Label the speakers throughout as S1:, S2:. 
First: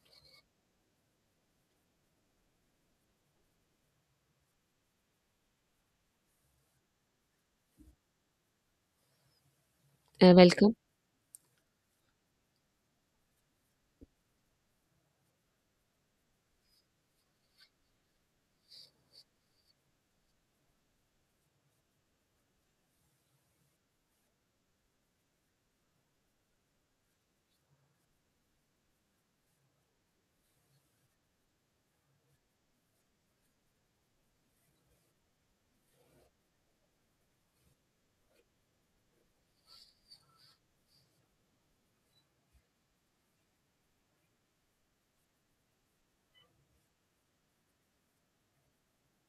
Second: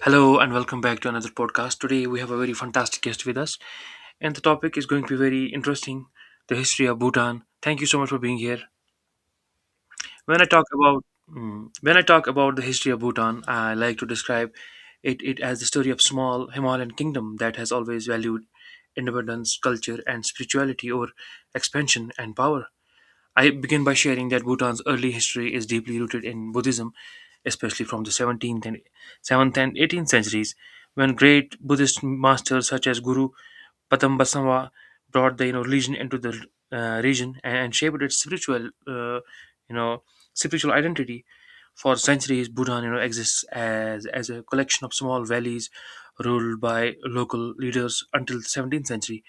S1: Hello and welcome back to another podcast. Today we have a very fantastic guest with us, and the topic is going to be very interesting: the history of Bhutan. Thank you so much for being here.
S2: Uh,
S1: When I talk
S2: welcome.
S1: about the history of Bhutan, I like to describe it as the story of small Himalayan kingdom that has always valued independence, culture, and spirituality over expansion and power. I begin by sharing that Bhutan's early history is deeply rooted in Buddhism, especially from the 17th and 18th centuries, when great Buddhist masters such as Guru Padambasava brought the religion into the region and shaped its spiritual you know spiritual identity. For centuries, Bhutan, exists as a collection of small valleys ruled by local leaders until the 17th century,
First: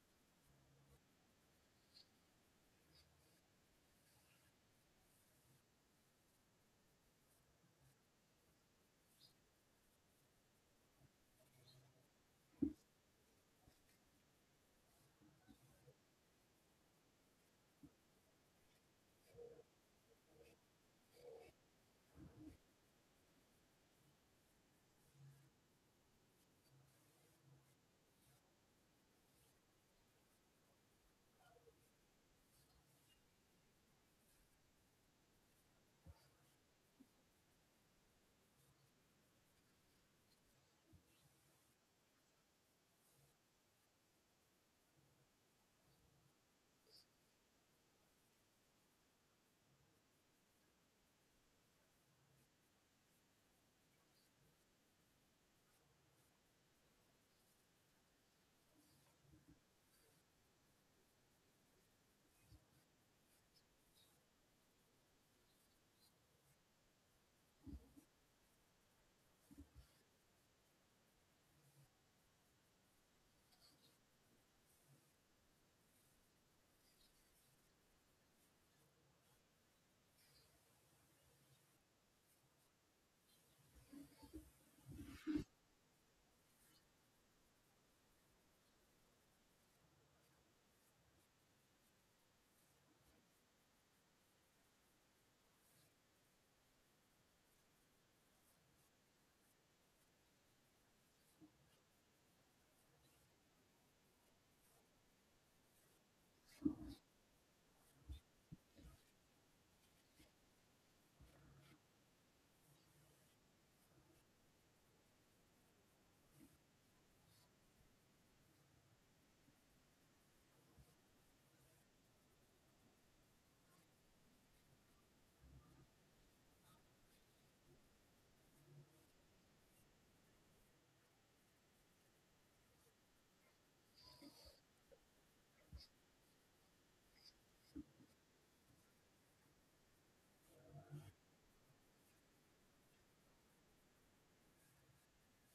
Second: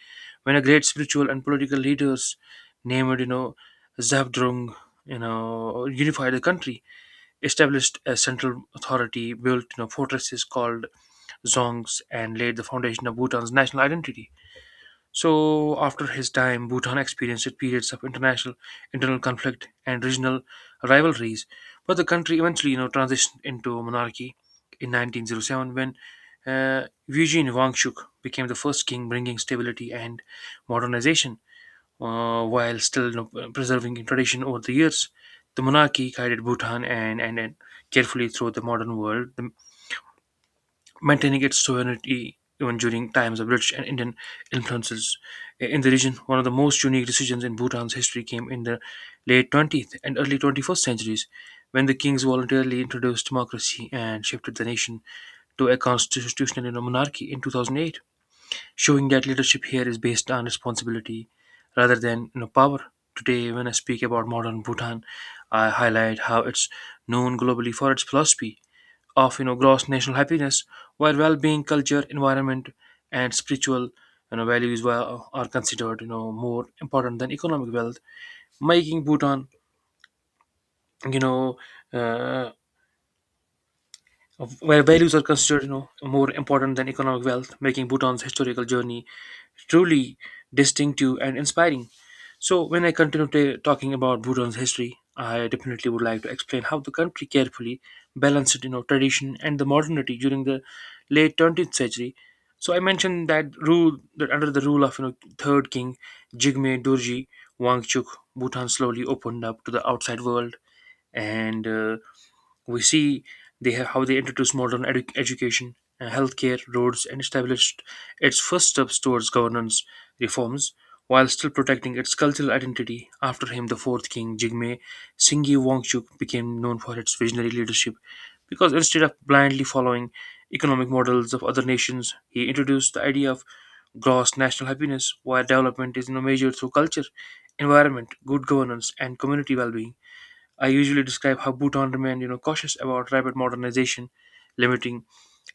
S1: when a great spiritual and political leaders named, Zabdrung, unified the country, established a central authority, built, fortresses called zongs, and laid the foundation of Bhutan's national identity. So after his time, Bhutan experienced periods of international internal conflict and regional rivalries, but the country eventually, transitioned into monarchy in 1907 when Eugene Wangchuk became the first king, bringing stability and modernization while still preserving tradition over the years. The monarchy guided Bhutan and carefully through the modern world, the maintaining its sovereignty even during times of British and Indian influences in the region. One of the most unique decisions in Bhutan's history came in the late 20th and early 21st centuries when the kings voluntarily introduced democracy and shifted the nation to a constitutional monarchy in 2008, showing that leadership here is based on responsibility rather than power. Today, when I speak about modern Bhutan, I highlight how it's known globally for its philosophy of gross national happiness, while well-being, culture, environment, and spiritual values are considered more important than economic wealth, making Bhutan you know uh, where values are considered more important than economic wealth, making Bhutan's historical journey truly distinctive and inspiring. So, when I continue talking about Bhutan's history, I definitely would like to explain how the country carefully balanced, tradition and the modernity during the late 20th century. So, I mentioned that rule that under the rule of third king Jigme Dorji Wangchuk, Bhutan slowly opened up to the outside world, and we see how they introduced modern education, healthcare, roads, and established its first steps towards governance reforms while still protecting its cultural identity. After him, the fourth king, Jigme Singye Wangchuk, became known for its visionary leadership because instead of blindly following economic models of other nations, he introduced the idea of gross national happiness, where development is measured through culture, environment, good governance, and community well being. I usually describe how Bhutan remained, cautious about rapid modernization, limiting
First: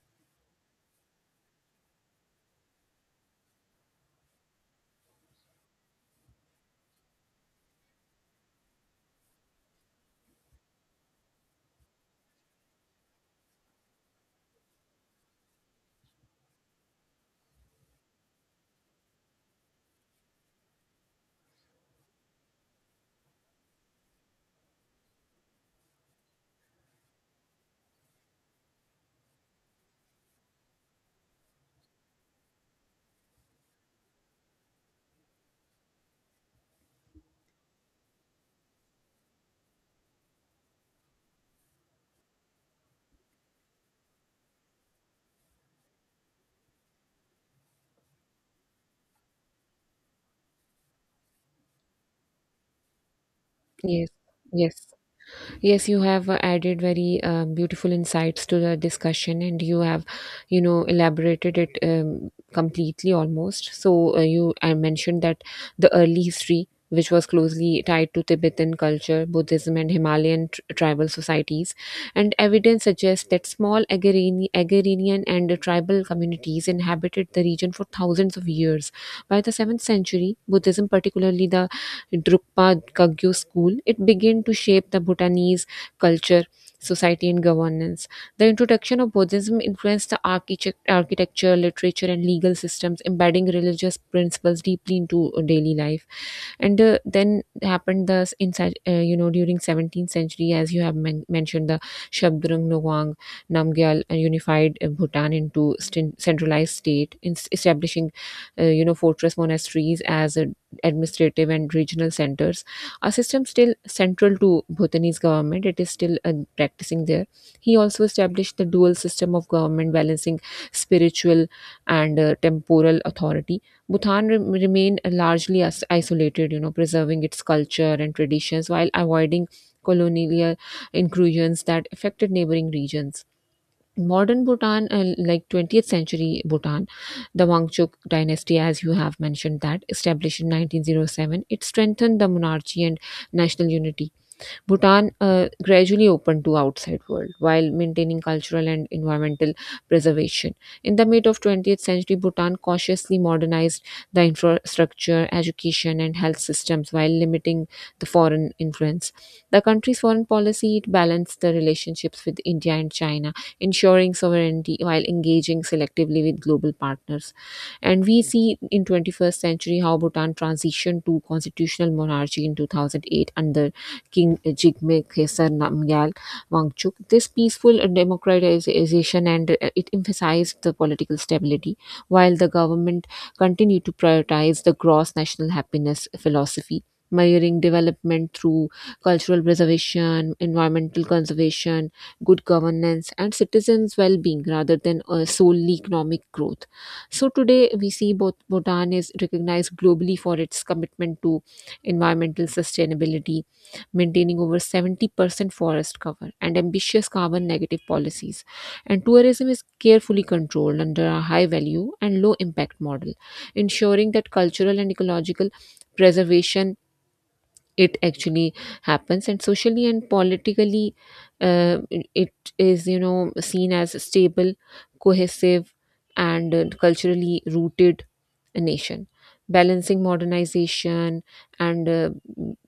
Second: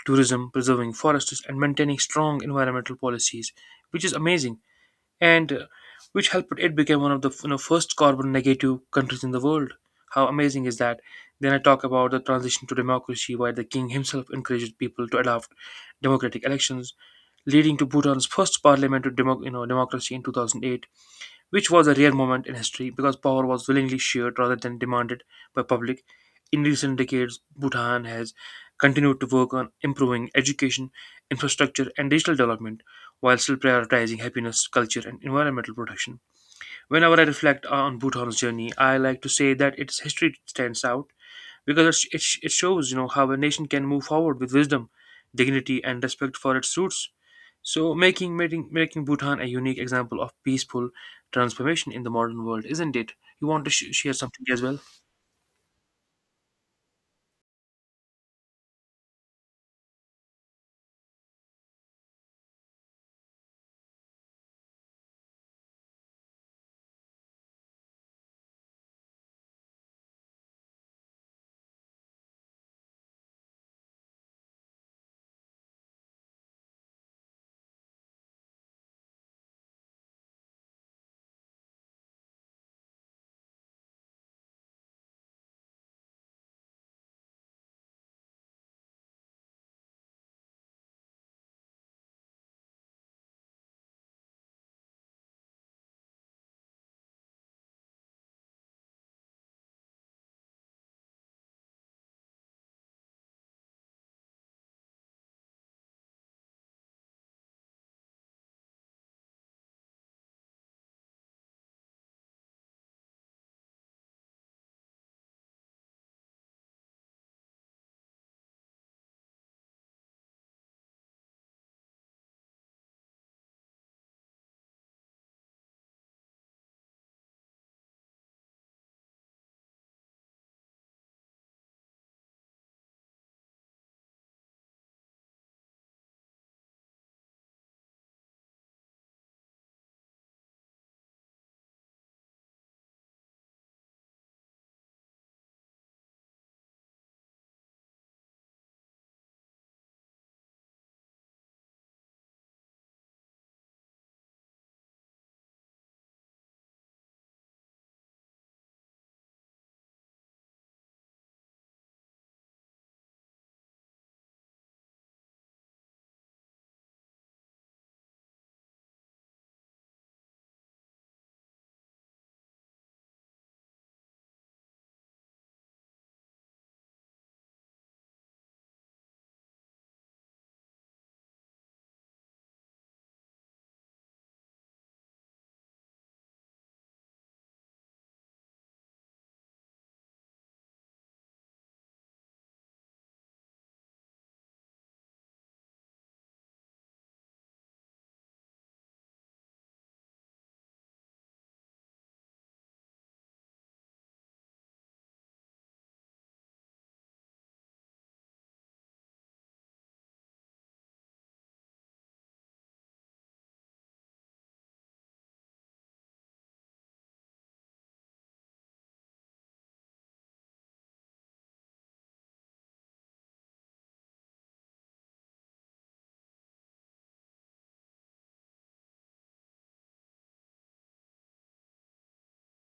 S1: tourism, preserving forests, and maintaining strong environmental policies, which is amazing, and which helped it become one of the first carbon negative countries in the world. How amazing is that? Then I talk about the transition to democracy, where the king himself encouraged people to adopt democratic elections, leading to Bhutan's first parliamentary democracy in 2008, which was a rare moment in history because power was willingly shared rather than demanded by public. In recent decades, Bhutan has continued to work on improving education, infrastructure, and digital development while still prioritizing happiness, culture, and environmental protection. Whenever I reflect on Bhutan's journey, I like to say that its history stands out because it shows how a nation can move forward with wisdom, dignity and respect for its roots, so making Bhutan a unique example of peaceful transformation in the modern world, isn't it? You want to
S2: Yes,
S1: share something as well?
S2: yes, yes. You have added very beautiful insights to the discussion, and you have elaborated it completely almost. I mentioned that the early history, which was closely tied to Tibetan culture, Buddhism, and Himalayan tribal societies, and evidence suggests that small agrarian and tribal communities inhabited the region for thousands of years. By the seventh century, Buddhism, particularly the Drukpa Kagyo school, it began to shape the Bhutanese culture, society, and governance. The introduction of Buddhism influenced the architecture, literature, and legal systems, embedding religious principles deeply into daily life, and then happened the in during 17th century as you have mentioned, the Shabdrung Nawang Namgyal unified Bhutan into centralized state, establishing fortress monasteries as administrative and regional centers, a system still central to Bhutanese government. It is still practicing there. He also established the dual system of government, balancing spiritual and temporal authority. Bhutan remained largely isolated, you know, preserving its culture and traditions while avoiding colonial incursions that affected neighboring regions. Modern Bhutan, like 20th century Bhutan, the Wangchuk dynasty, as you have mentioned, that established in 1907, it strengthened the monarchy and national unity. Bhutan gradually opened to outside world while maintaining cultural and environmental preservation. In the mid of 20th century, Bhutan cautiously modernized the infrastructure, education, and health systems while limiting the foreign influence. The country's foreign policy, it balanced the relationships with India and China, ensuring sovereignty while engaging selectively with global partners. And we see in 21st century how Bhutan transitioned to constitutional monarchy in 2008 under King Jigme Khesar Namgyal Wangchuk. This peaceful democratization, and it emphasized the political stability, while the government continued to prioritize the gross national happiness philosophy, measuring development through cultural preservation, environmental conservation, good governance, and citizens' well being rather than solely economic growth. So, today we see both Bhutan is recognized globally for its commitment to environmental sustainability, maintaining over 70% forest cover, and ambitious carbon negative policies. And tourism is carefully controlled under a high value and low impact model, ensuring that cultural and ecological preservation it actually happens, and socially and politically uh, it is, you know, seen as stable, cohesive, and culturally rooted nation balancing modernization and, uh,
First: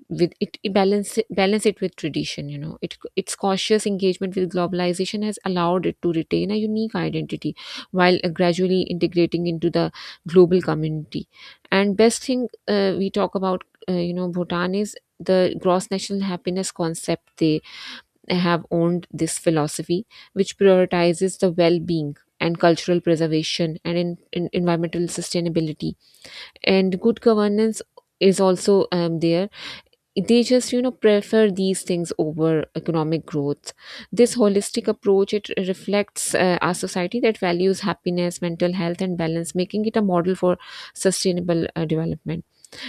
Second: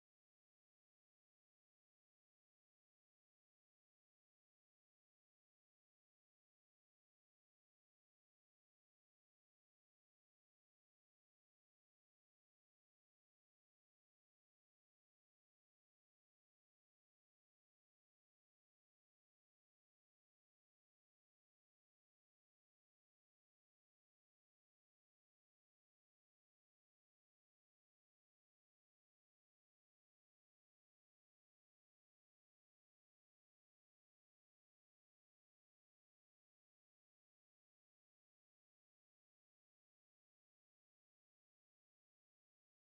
S2: with it, it balance balance it with tradition. You know, it, its cautious engagement with globalization has allowed it to retain a unique identity while gradually integrating into the global community. And best thing we talk about, you know, Bhutan is the gross national happiness concept. They have owned this philosophy which prioritizes the well-being and cultural preservation, and in environmental sustainability and good governance is also there. They just, you know, prefer these things over economic growth. This holistic approach, it reflects our society that values happiness, mental health, and balance, making it a model for sustainable development.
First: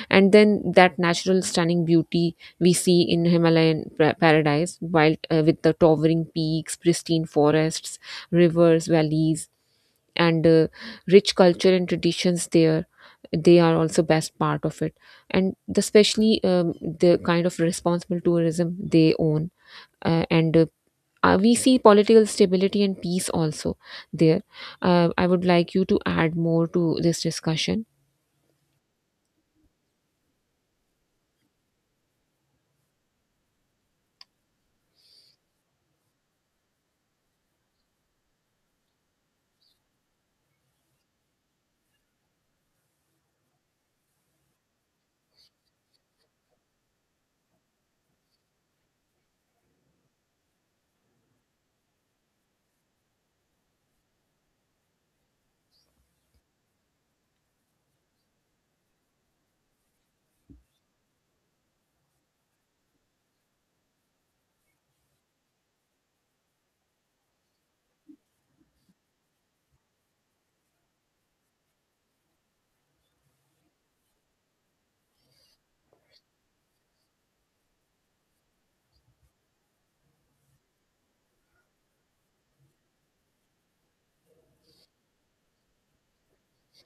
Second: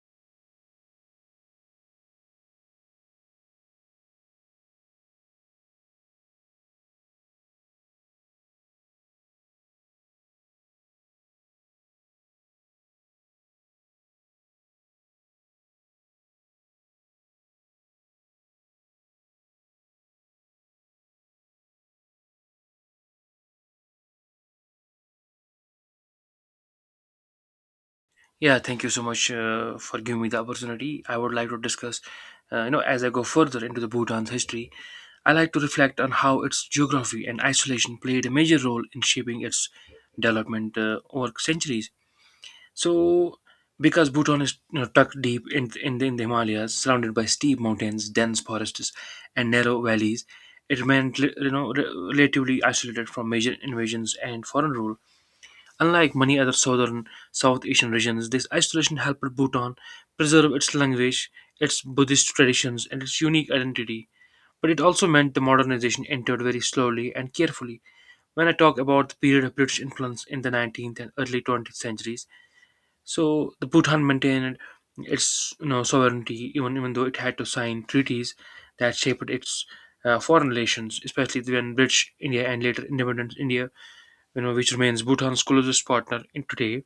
S2: And then that natural stunning beauty we see in Himalayan paradise while, with the towering peaks, pristine forests, rivers, valleys, and rich culture and traditions there, they are also best part of it. And especially the kind of responsible tourism they own, and we see political stability and peace also there. I would like you to add more to this discussion.
S1: Yeah, thank you so much for giving me the opportunity. I would like to discuss as I go further into the Bhutan's history. I like to reflect on how its geography and isolation played a major role in shaping its development over centuries. So, because Bhutan is tucked deep in the Himalayas, surrounded by steep mountains, dense forests, and narrow valleys, it remained relatively isolated from major invasions and foreign rule. Unlike many other South Asian regions, this isolation helped Bhutan preserve its language, its Buddhist traditions, and its unique identity. But it also meant the modernization entered very slowly and carefully. When I talk about the period of British influence in the 19th and early 20th centuries, so the Bhutan maintained its sovereignty even though it had to sign treaties that shaped its foreign relations, especially when British India and later independent India, which remains Bhutan's closest partner in today.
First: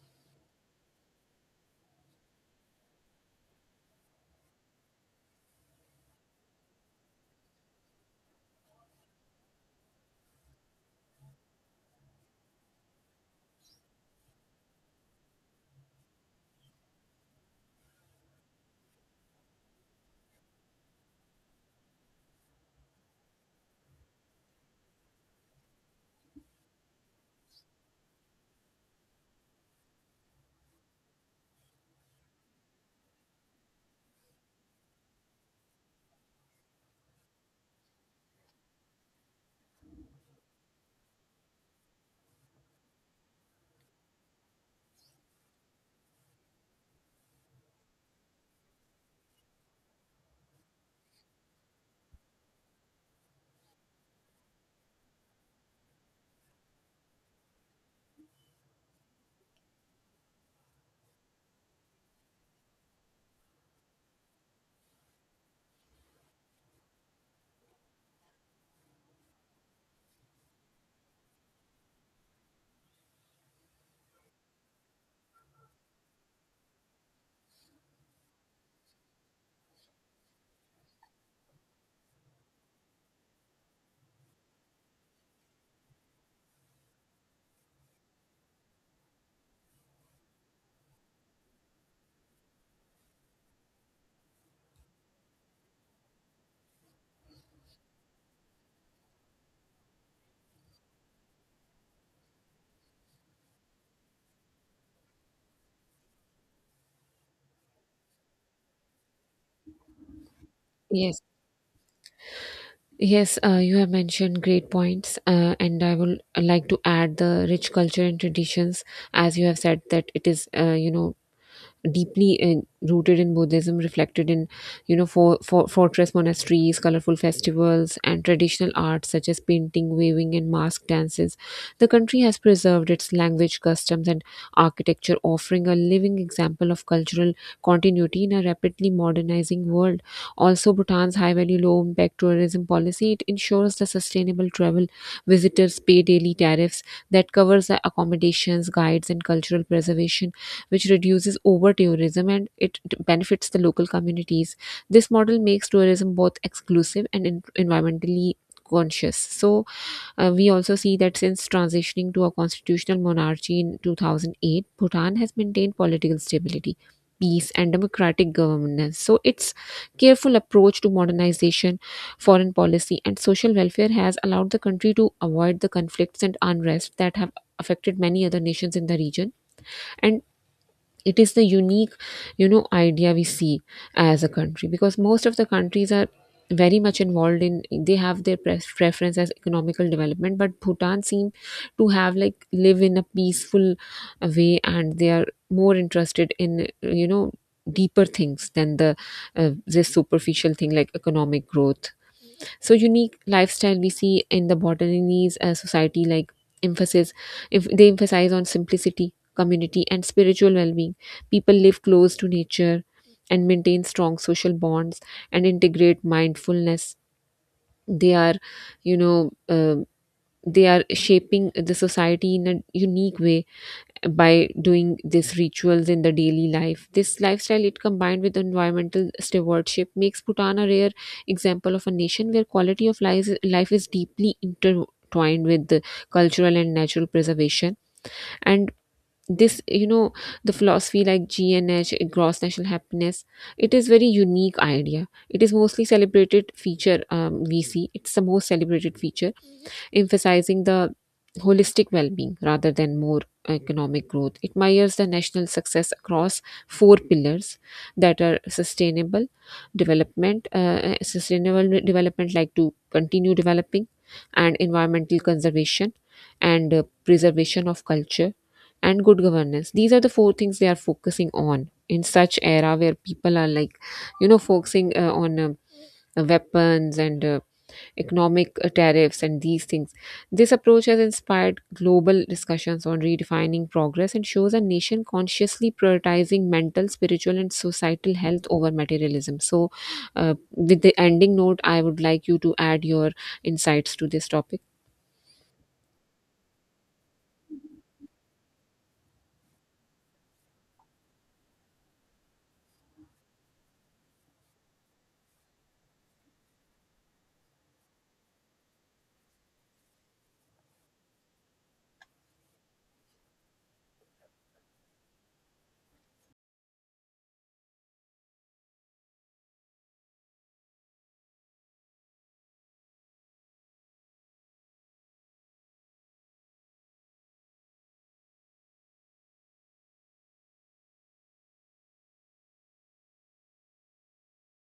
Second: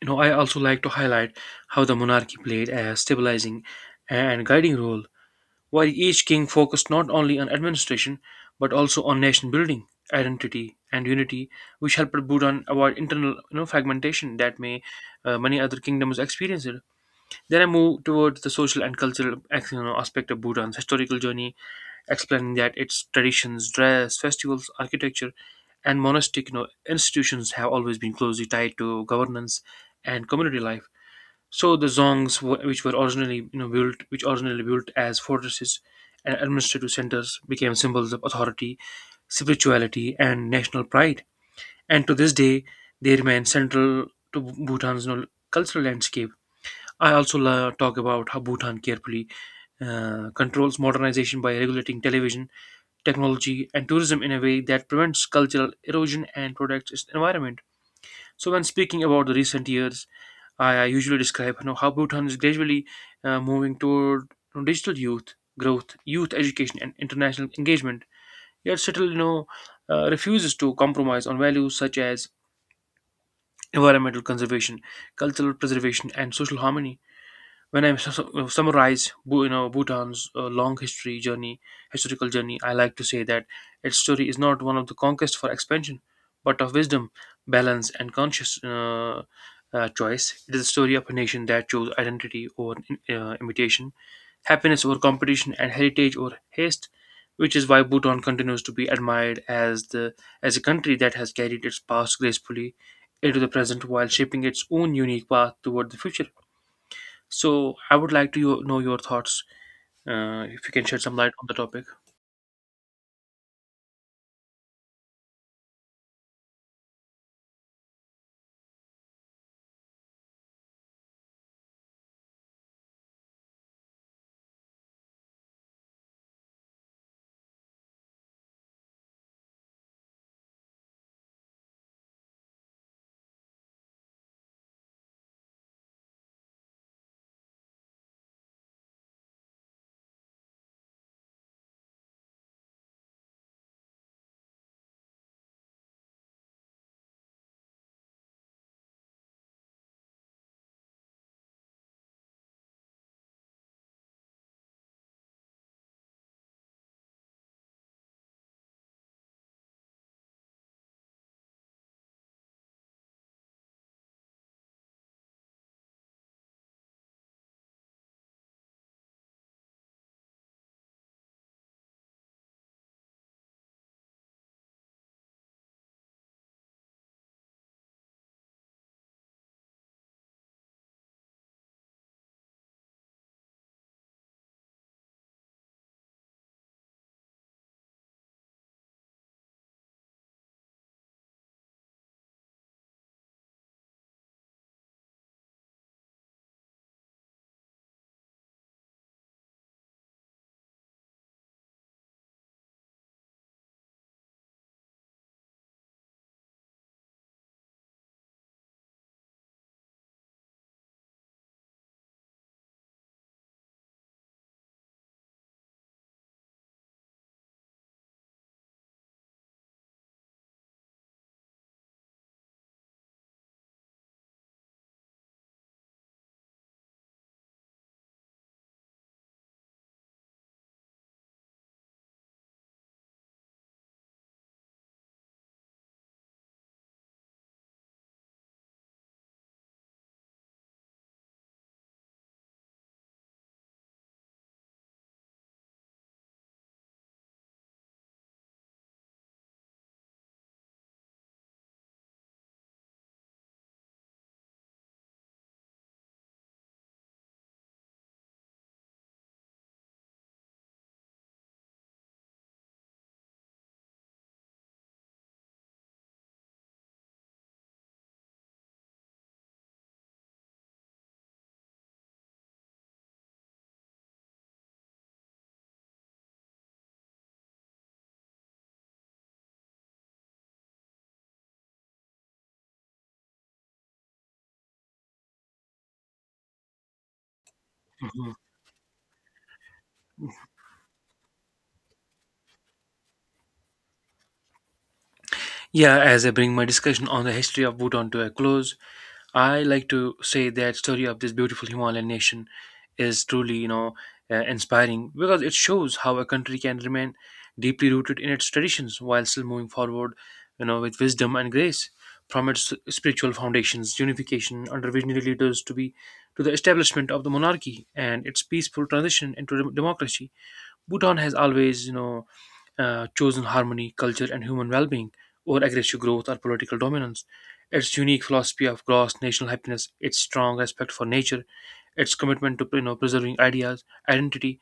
S1: You know, I also like to highlight how the monarchy played a stabilizing and guiding role while each king focused not only on administration but also on nation building, identity, and unity, which helped Bhutan avoid internal fragmentation that may many other kingdoms experienced. Then I move towards the social and cultural aspect of Bhutan's historical journey, explaining that its traditions, dress, festivals, architecture, and monastic institutions have always been closely tied to governance and community life. So the zongs, which were originally which originally built as fortresses and administrative centers, became symbols of authority, spirituality, and national pride. And to this day, they remain central to Bhutan's cultural landscape. I also talk about how Bhutan carefully controls modernization by regulating television, technology, and tourism in a way that prevents cultural erosion and protects its environment. So, when speaking about the recent years, I usually describe how Bhutan is gradually moving toward digital youth growth, youth education, and international engagement. Yet, still, refuses to compromise on values such as environmental conservation, cultural preservation, and social harmony. When I summarize, Bhutan's historical journey, I like to say that its story is not one of the conquest for expansion, but of wisdom, balance, and conscious choice. It is a story of a nation that chose identity over imitation, happiness over competition, and heritage over haste. Which is why Bhutan continues to be admired as the as a country that has carried its past gracefully into the present while shaping its own unique path toward the future. So I would like to know your thoughts. If you can shed some
S2: Yes,
S1: light on the topic.
S2: yes. You have mentioned great points, and I will like to add the rich culture and traditions, as you have said that it is, you know, deeply rooted in Buddhism, reflected in, you know, for fortress monasteries, colorful festivals, and traditional arts such as painting, weaving, and mask dances. The country has preserved its language, customs, and architecture, offering a living example of cultural continuity in a rapidly modernizing world. Also, Bhutan's high-value, low-impact tourism policy, it ensures the sustainable travel. Visitors pay daily tariffs that covers the accommodations, guides, and cultural preservation, which reduces over tourism and it benefits the local communities. This model makes tourism both exclusive and environmentally conscious. So we also see that since transitioning to a constitutional monarchy in 2008, Bhutan has maintained political stability, peace, and democratic governance. So, its careful approach to modernization, foreign policy, and social welfare has allowed the country to avoid the conflicts and unrest that have affected many other nations in the region, and it is the unique, you know, idea we see as a country because most of the countries are very much involved in, they have their preference as economical development, but Bhutan seem to have like live in a peaceful way, and they are more interested in, you know, deeper things than the, this superficial thing like economic growth. So unique lifestyle we see in the Bhutanese society, like emphasis, if they emphasize on simplicity, community, and spiritual well-being. People live close to nature and maintain strong social bonds and integrate mindfulness. They are, you know, um they are shaping the society in a unique way by doing these rituals in the daily life. This lifestyle, it combined with environmental stewardship, makes Bhutan a rare example of a nation where quality of life is deeply intertwined with the cultural and natural preservation. And this, you know, the philosophy like GNH, gross national happiness, it is very unique idea. It is mostly celebrated feature, we see. It's the most celebrated feature, emphasizing the holistic well-being rather than more economic growth. It measures the national success across four pillars that are development, uh, sustainable development like to continue developing, and environmental conservation, and preservation of culture, and good governance. These are the four things they are focusing on in such era where people are like, you know, focusing on, weapons and economic tariffs, and these things. This approach has inspired global discussions on redefining progress and shows a nation consciously prioritizing mental, spiritual, and societal
S1: Mhm.
S2: health over materialism. So, with the ending note, I would like you to add your insights to this topic.
S1: Yeah, as I bring my discussion on the history of Bhutan to a close, I like to say that story of this beautiful Himalayan nation is truly, inspiring because it shows how a country can remain deeply rooted in its traditions while still moving forward, with wisdom and grace. From its spiritual foundations, unification under visionary leaders to the establishment of the monarchy and its peaceful transition into democracy, Bhutan has always, chosen harmony, culture, and human well-being over aggressive growth or political dominance. Its unique philosophy of gross national happiness, its strong respect for nature, its commitment to preserving ideas, identity,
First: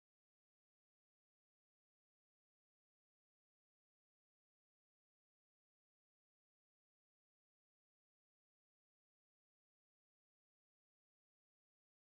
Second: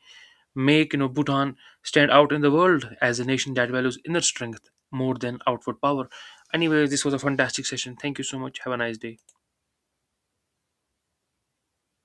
S1: make Bhutan stand out in the world as a nation that values inner strength more than outward power. Anyway, this was a fantastic session. Thank you so much. Have a nice day.